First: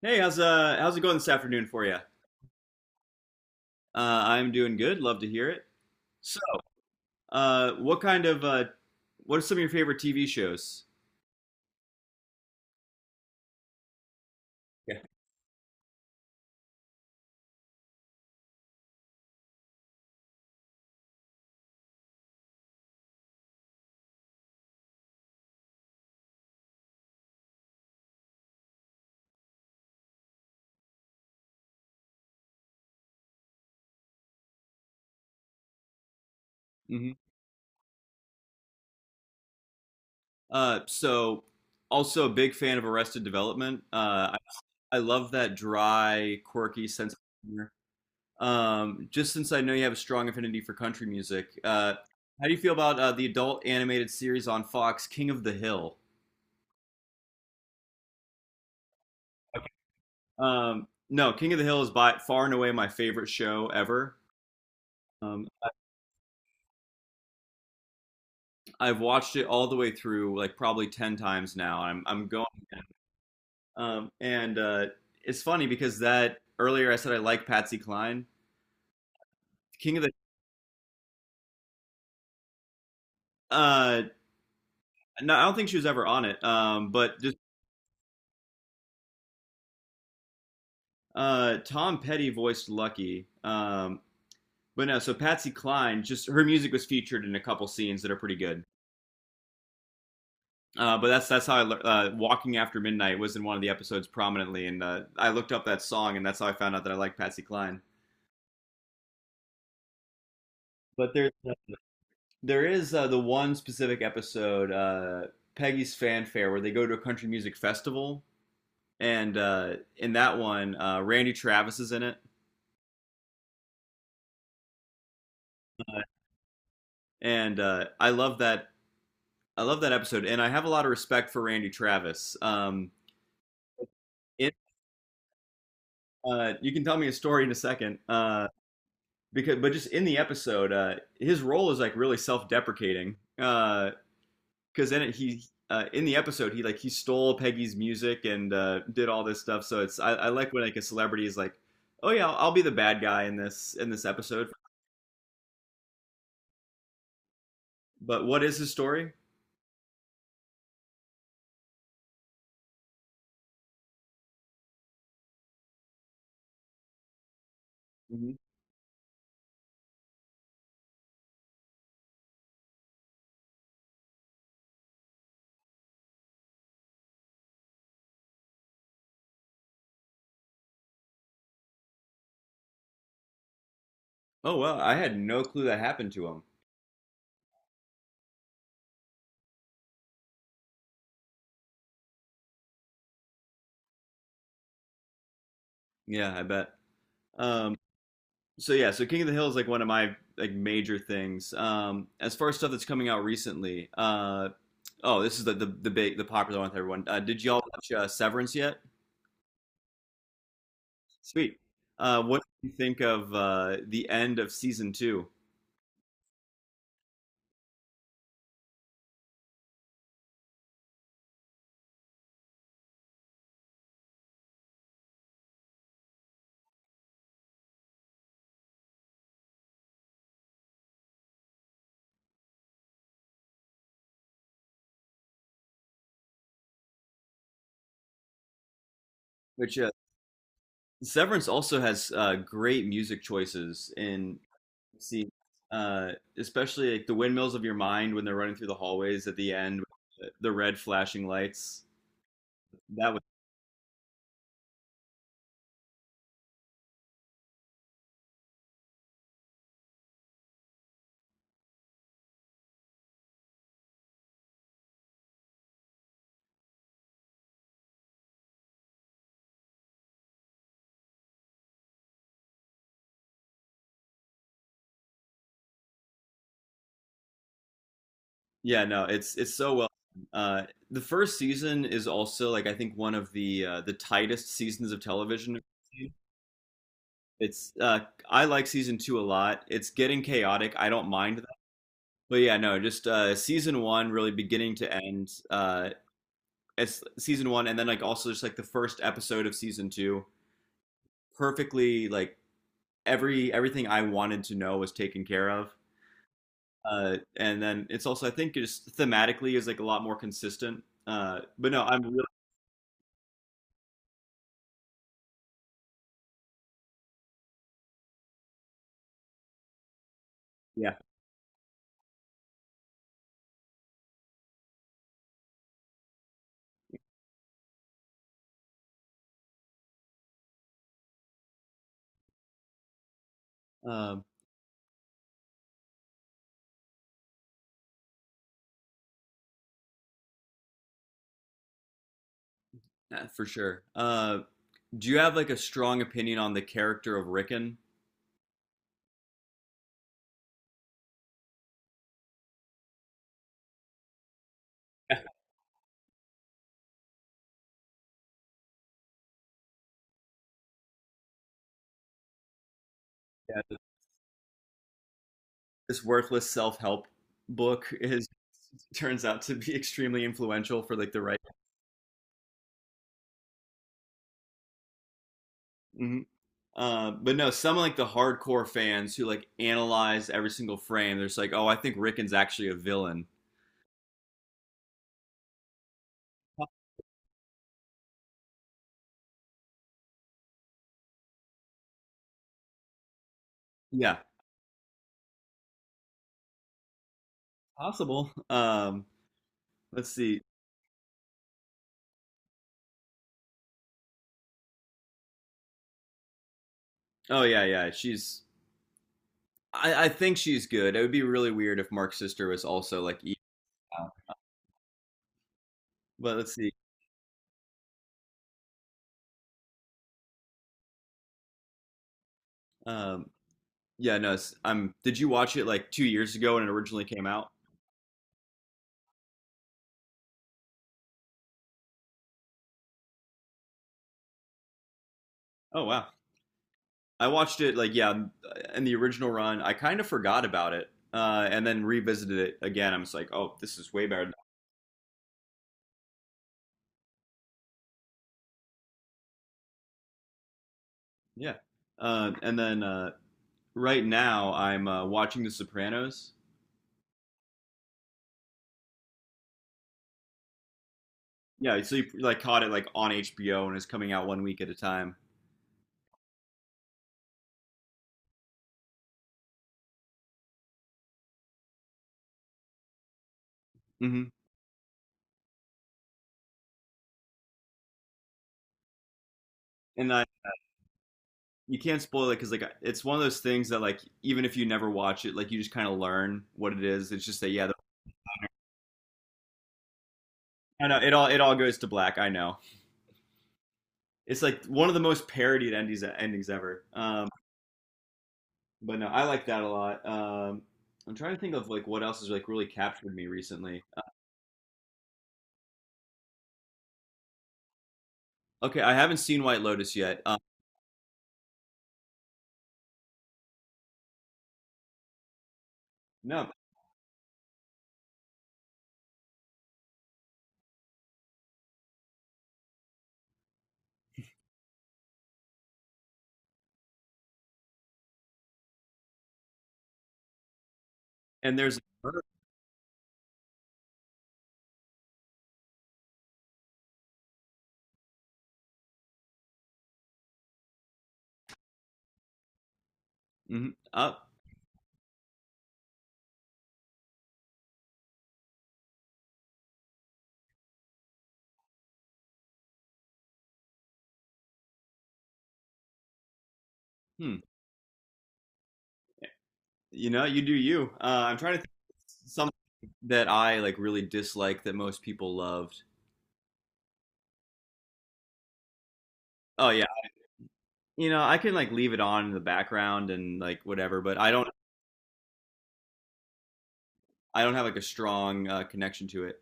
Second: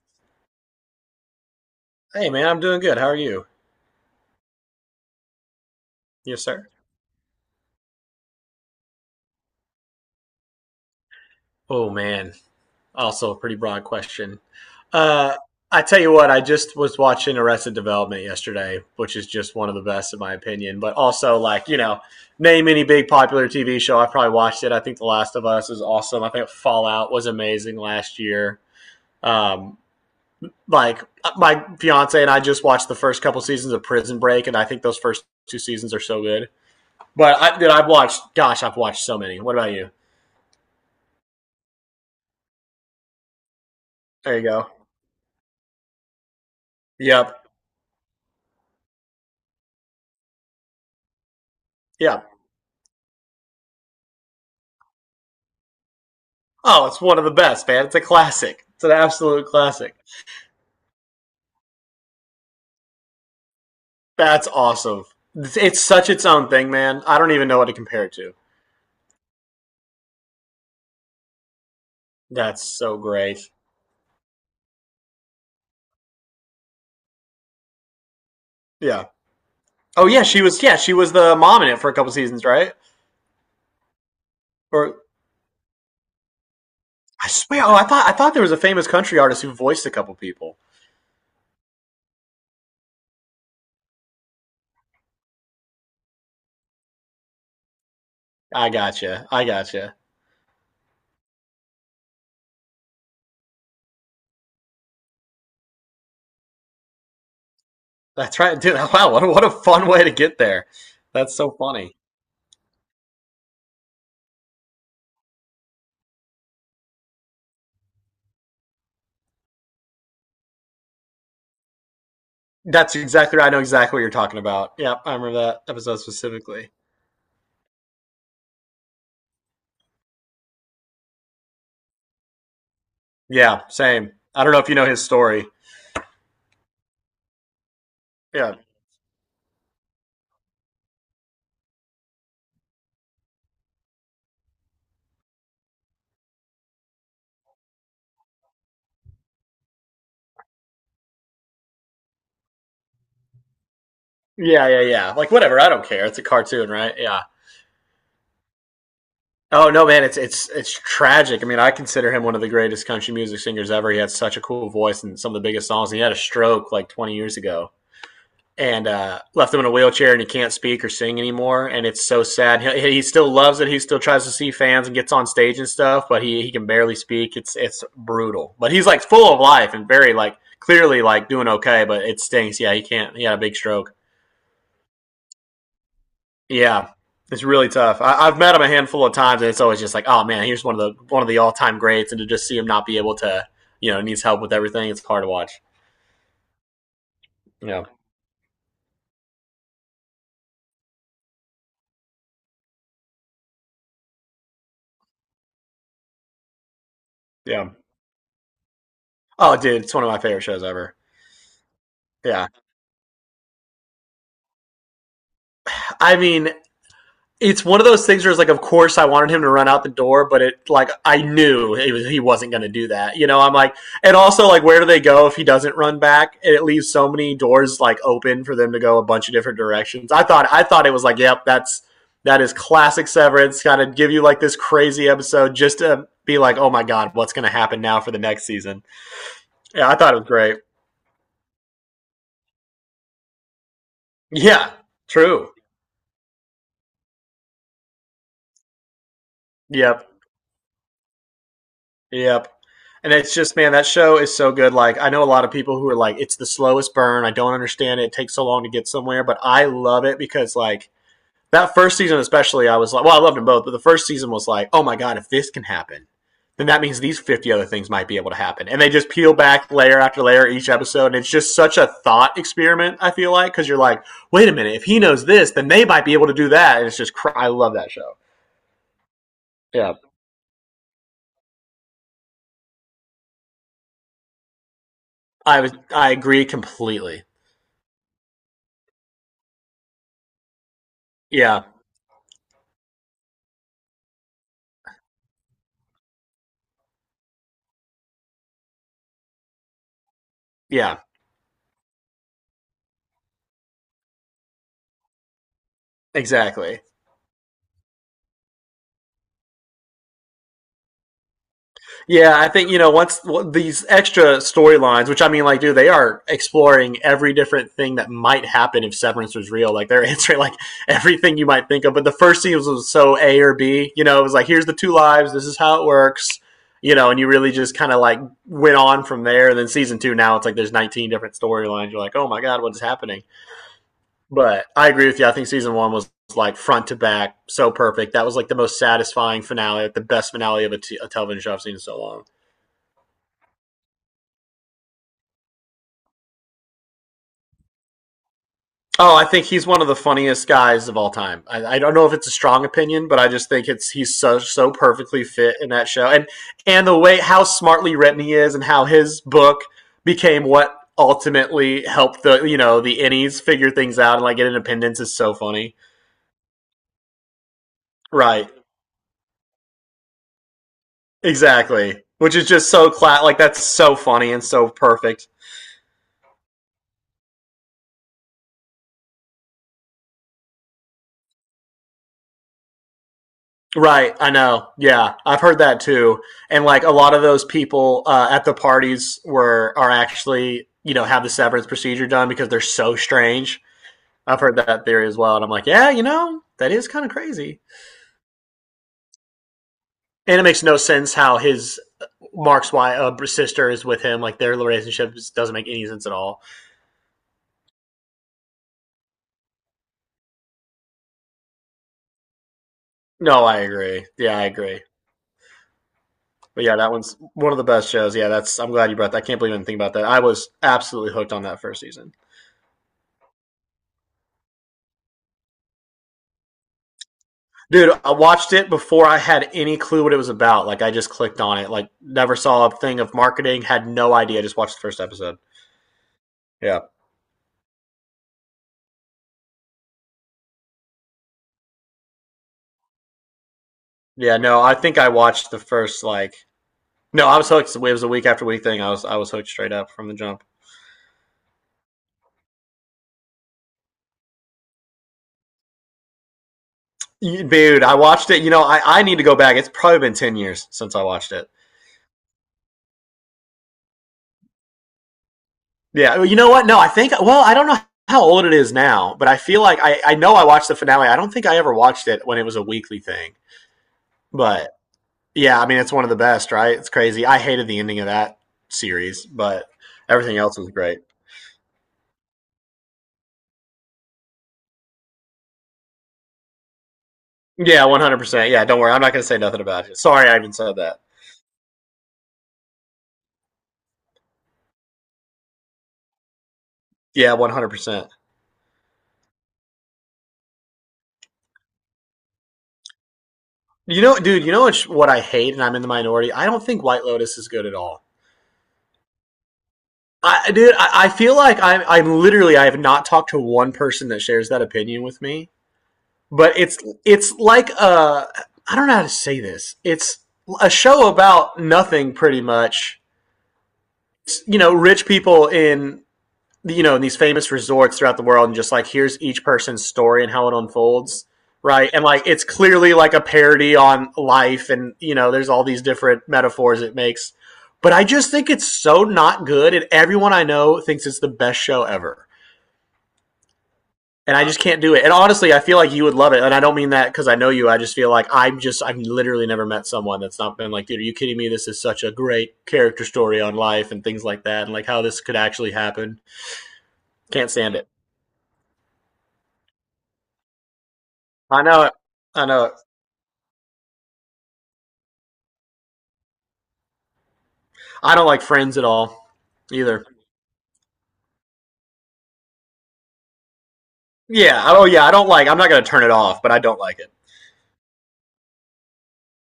Hey, how's how's it going this afternoon for you? Hey man, I'm doing good. How are you? I'm doing good. Love to hear it. So, Yes, sir. What kind of what are some of your favorite TV shows? Oh man, also a pretty broad question. Yeah. Uh, I tell you what, I just was watching Arrested Development yesterday, which is just one of the best in my opinion. But also, name any big popular TV show, I probably watched it. I think The Last of Us is awesome. I think Fallout was amazing last year. Um, my fiance and I just watched the first couple seasons of Prison Break, and I think those first two seasons are so good. hmm But dude, I've watched, gosh, I've watched so many. What about you? Uh, so Also a big fan of Arrested Development. There you go. I love that dry, quirky sense of Yep. humor. Just since I know you have a strong affinity for country music, Yep. how do you feel about the adult animated series on Fox, King of the Hill? Oh, it's one of the best, man. It's a classic. It's an absolute classic. No, King of the Hill is by far and away my favorite show ever. That's awesome. Um, It's such its own thing, man. I don't even know what to compare it to. I've watched it all the way through, like probably ten times now. I'm going, That's so great. And it's funny because that earlier I said I like Patsy Cline, Yeah. King of Oh the. yeah, she was. Yeah, she was the mom in it for a couple seasons, right? Uh, Or no, I don't think she was ever on it. But I just swear. Oh, I thought there was a famous country artist who voiced a couple people. Tom Petty voiced Lucky. But no, so Patsy Cline, just her music was featured in a couple scenes that are pretty good. I gotcha. I gotcha. But that's how I Walking After Midnight was in one of the episodes prominently, and I looked up that song, and that's how I found out that I like Patsy Cline. That's right, dude. Wow, what a fun way to get there. But there's That's so funny. There is the one specific episode, Peggy's Fanfare, where they go to a country music festival, and in that one, Randy Travis is in it, That's exactly right. I know exactly what you're talking about. Yep, I remember that episode specifically. and I love that. I love that episode, and I have a lot of respect for Randy Travis. Yeah, same. I don't it, know if you know his story. You can tell me a story in a second, Yeah. because but just in the episode, his role is like really self-deprecating. Because in it he In the episode he like he stole Peggy's music and did all this stuff. So it's I like when like a celebrity is like, oh yeah, I'll be the bad guy in this episode. Yeah, yeah, yeah. Like whatever, I don't care. It's a cartoon, right? Yeah. But what is his story? Oh no, man, it's tragic. I mean, I consider him one of the greatest country music singers ever. He had such a cool voice and some of the biggest songs. And he had a stroke like 20 years ago, Mhm. and left him in a wheelchair, and he can't speak or sing anymore. And it's so sad. He still loves it. He still tries to see fans and gets on stage and stuff, but he can barely speak. It's brutal. But he's like full of life and very like clearly like doing okay. But it stinks. Yeah, he can't. He had a big stroke. Oh well, I had no clue that happened to him. Yeah, it's really tough. I've met him a handful of times, and it's always just like, oh man, here's one of the all time greats, and to just see him not be able to, you know, needs help with everything. It's hard to watch. Yeah, I bet. Um, Yeah, yeah, so King of the Hill is like one of my like major things. As far as stuff that's coming out recently, oh, this is the big the popular one with everyone. Did y'all yeah. watch Severance yet? Oh, dude, it's one of my favorite shows ever. Sweet. What Yeah, do you think of the end of season two? I mean, it's one of those things where it's like, of course, I wanted him to run out the door, but it like I knew it was, he wasn't going to do that. You know, I'm like, and also like, where do they go if he doesn't run back? And it leaves so many doors like open for them to go a bunch of different directions. I thought it was like, yep, that is classic Severance. Kind of give you like this crazy episode just to be like, oh my god, what's going to happen now for the next season? Which Yeah, I thought it was great. Severance also has great music choices in Yeah, see, true. uh, especially like the windmills of your mind when they're running through the hallways at the end, Yep. with the red flashing lights. Yep. And That was it's just, man, that show is so good. Like, I know a lot of people who are like, it's the slowest burn. I don't understand it. It takes so long to get somewhere. But I love it because, like, that first season, especially, I was like, well, I loved them both. But the first season was like, oh my God, if this can happen, then that means these 50 other things might be able to happen. And they just peel back layer after layer each episode. And it's just such a thought experiment, I feel like, because you're like, wait a minute, if he knows this, then they might be able to do that. And it's just, I love that show. Yeah, no, it's so well. Yeah. Uh, the first season is also like I think one of the tightest seasons of television. I agree completely. It's I like season two a lot. It's getting chaotic. I don't mind Yeah. But yeah, no, just season one really beginning to end. It's season one and then like also just like the first episode of season two. Yeah. Perfectly like everything I wanted to know was taken care of. Exactly. And then it's also I think just thematically is like a lot more consistent. But no, I'm really Yeah, I think you know once well, these extra storylines, which I mean, like, dude, they are exploring every different thing that might happen if Severance was real. Like, they're answering like Yeah. everything you might think of. But the first season was so A or B. You know, it was like, here's the two lives. This is how it works. You know, and you really just kind of like went on from there. And then season two, now it's like there's 19 different storylines. You're like, oh my god, what is happening? Um But I agree with you. I think season one was like front to back, so perfect. That was like the most satisfying finale, like the best finale of a television show I've seen in so long. yeah, for sure. Do you have like a strong opinion on the character of Rickon? Oh, I think he's one of the funniest guys of all time. I don't know if it's a strong opinion, but I just think it's he's so so perfectly fit in that show, and the way how smartly written he is, and how his book became what ultimately helped the you know the innies figure Yeah, things out and like get independence is so funny. this worthless self-help book is Right. turns out to be extremely influential for like the Exactly. Which is just so like that's so funny and so perfect. Mhm. But no, some like the hardcore fans who like analyze every single frame, they're just like, oh, I think Rickon's actually a villain. Right, I know. Yeah, I've heard that too. And like a lot of those people at the parties were are actually, you know, have the severance procedure done because they're so strange. Yeah, I've heard that theory as well and I'm like, yeah, you know, that is kind of crazy. possible. Let's And see. it makes no sense how his Mark's wife, sister is with him. Like their relationship just doesn't make any sense at all. Oh yeah, yeah. She's. I think she's good. It would be really weird if Mark's sister was also like evil. No, I agree. Yeah, I agree. But let's But see. yeah, that one's one of the best shows. Yeah, that's. I'm glad you brought that. I can't believe I think about that. I was absolutely hooked on that first season, Um, yeah, no. It's, am Did you watch it like 2 years ago when it originally came out? dude. I watched it before I had any clue what it was about. Like I just clicked on it. Like never saw a thing of marketing. Had no idea. Just watched the first episode. Oh wow. Yeah, I watched it like yeah in the original run. I kind of forgot about it and then revisited it again. I'm just like, oh, this is way better. yeah. No, I think I watched the first like. No, I was hooked. It was a week after week thing. I was hooked straight up from the jump. Yeah. And then Right now I'm watching The Sopranos. Dude, I watched it. You know, I need to go back. It's probably been 10 years since I watched it. Yeah, so you like caught it like on HBO and it's coming out one week at a time. Yeah, well, you know what? No, I think. Well, I don't know how old it is now, but I feel like I know I watched the finale. I don't think I ever watched it when it was a weekly thing. hmm But yeah, I mean, it's one of the best, right? It's crazy. I hated the ending of that series, but And I everything else was great. You can't spoil it because like it's one of those things that like even if you never watch it, like you just kind of learn what it is. It's just that yeah, the, Yeah, 100%. Yeah, don't worry. I'm not gonna say nothing about it. Sorry, I even said I know that. It all goes to black. I know it's like one of the most parodied endings ever. Yeah, 100%. But no, I like that a lot. I'm trying to think of like what else has like really captured me recently. You know, dude. You know what? What I hate, and I'm in the minority. I don't think White Lotus is good at all. Okay, I haven't seen White Lotus yet. Dude, I feel like I'm literally, I have not talked to one person that shares that opinion with me, No, but it's like a, I don't know how to say this. It's a show about nothing, pretty much. It's, you know, rich people in you know in these famous resorts throughout the world, and just like here's each person's story and how it unfolds, and there's right? And like it's clearly like a parody on life, and you know, there's all these different metaphors it makes. But I just think it's so not good, and everyone I know thinks it's the best show ever. mhm. And I just can't do it. And honestly, I feel like you would love it. And I don't mean that because I know you. I just feel like I'm just I've literally never met someone that's not been like, dude, are you kidding me? This is such a great character story on life and things like that, and like how this could actually happen. hmm. Can't stand it. You know, you do you. I'm trying to I think know it. of I something know it. that I like really dislike that most people loved. I don't like Friends at all Oh yeah, either. you know, I can like leave it on in the background and like whatever, but Yeah. Oh yeah. I don't like. I'm not gonna turn it off, but I don't like it. I don't have like a strong connection to it.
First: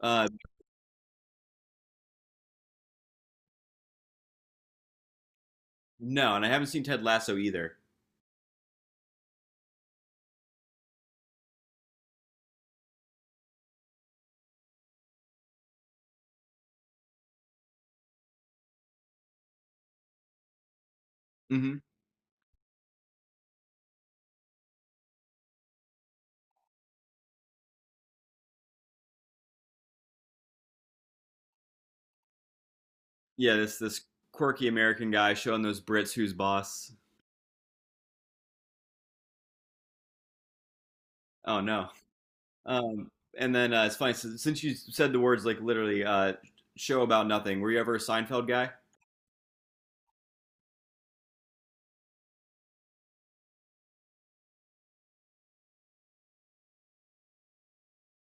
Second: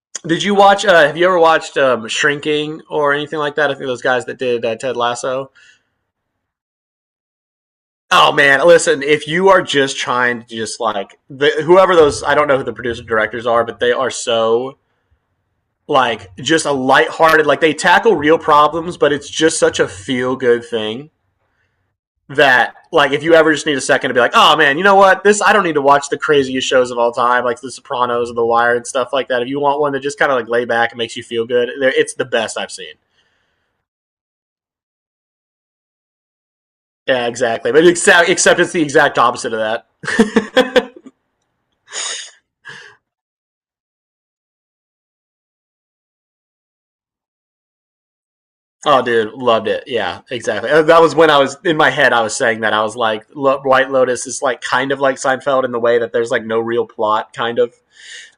Uh, Did you watch? Have you ever watched Shrinking or anything like that? I think those guys that did Ted Lasso. no, and I haven't seen Ted Lasso either. Oh man, listen, if you are just trying to just whoever those, I don't know who the producer directors are, but they are so like just a lighthearted like they tackle real problems, but it's just such a feel good thing hmm that like if you ever just need a second to be like, "Oh man, you know what? This I don't need to watch the craziest shows of all time like The Sopranos and The Wire and stuff like that. If you want one that just kind of like lay back and makes you feel good, it's the best I've seen." Yeah, this quirky American guy showing those Brits who's boss. Yeah, exactly. But except it's the exact opposite of that. Oh no. Um, and then It's funny since you said the words like literally show about nothing. Were you ever a Seinfeld guy? Oh, dude, loved it. Yeah, exactly. That was when I was in my head. I was saying that I was like, White Lotus is like kind of like Seinfeld in the way that there's like no real plot, kind of.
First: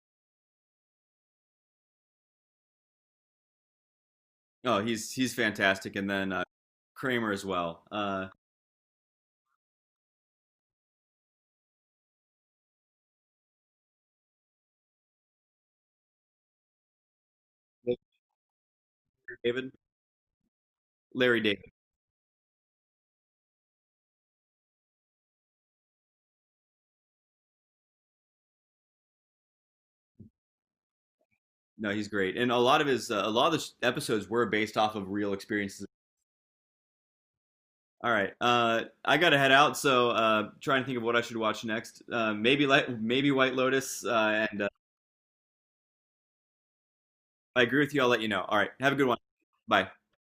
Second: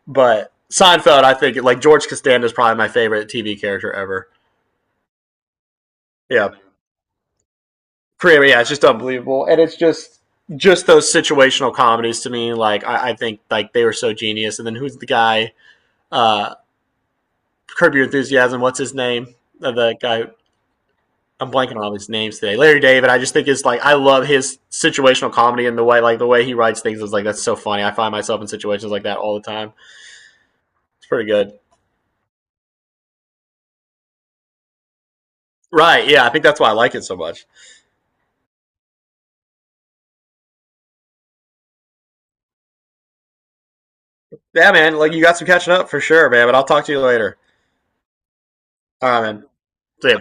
But Seinfeld, I think like George Costanza is probably my favorite TV character ever. Oh, he's fantastic, and then Yeah, Kramer as well. Kramer. Yeah, it's just unbelievable, and it's just those situational comedies to me. Like I think like they were so genius. And then who's the guy? Uh, Curb Your Enthusiasm. What's his name? David, The guy Larry I'm David. blanking on all these names today. Larry David, I just think is like I love his situational comedy and the way he writes things is like that's so funny. I find myself in situations like that all the time. It's pretty good. No, he's great, and a lot of his a lot of the episodes were based off of real experiences. Right, yeah, I think that's why I like it so much. All right, I gotta head out, so trying to think of what I should watch next. Maybe White Lotus, and if Yeah, man, like you got some catching up for sure, man, but I'll talk to you later. I agree with you. I'll let you know. All right, have a good All one. right, man. Bye. See ya.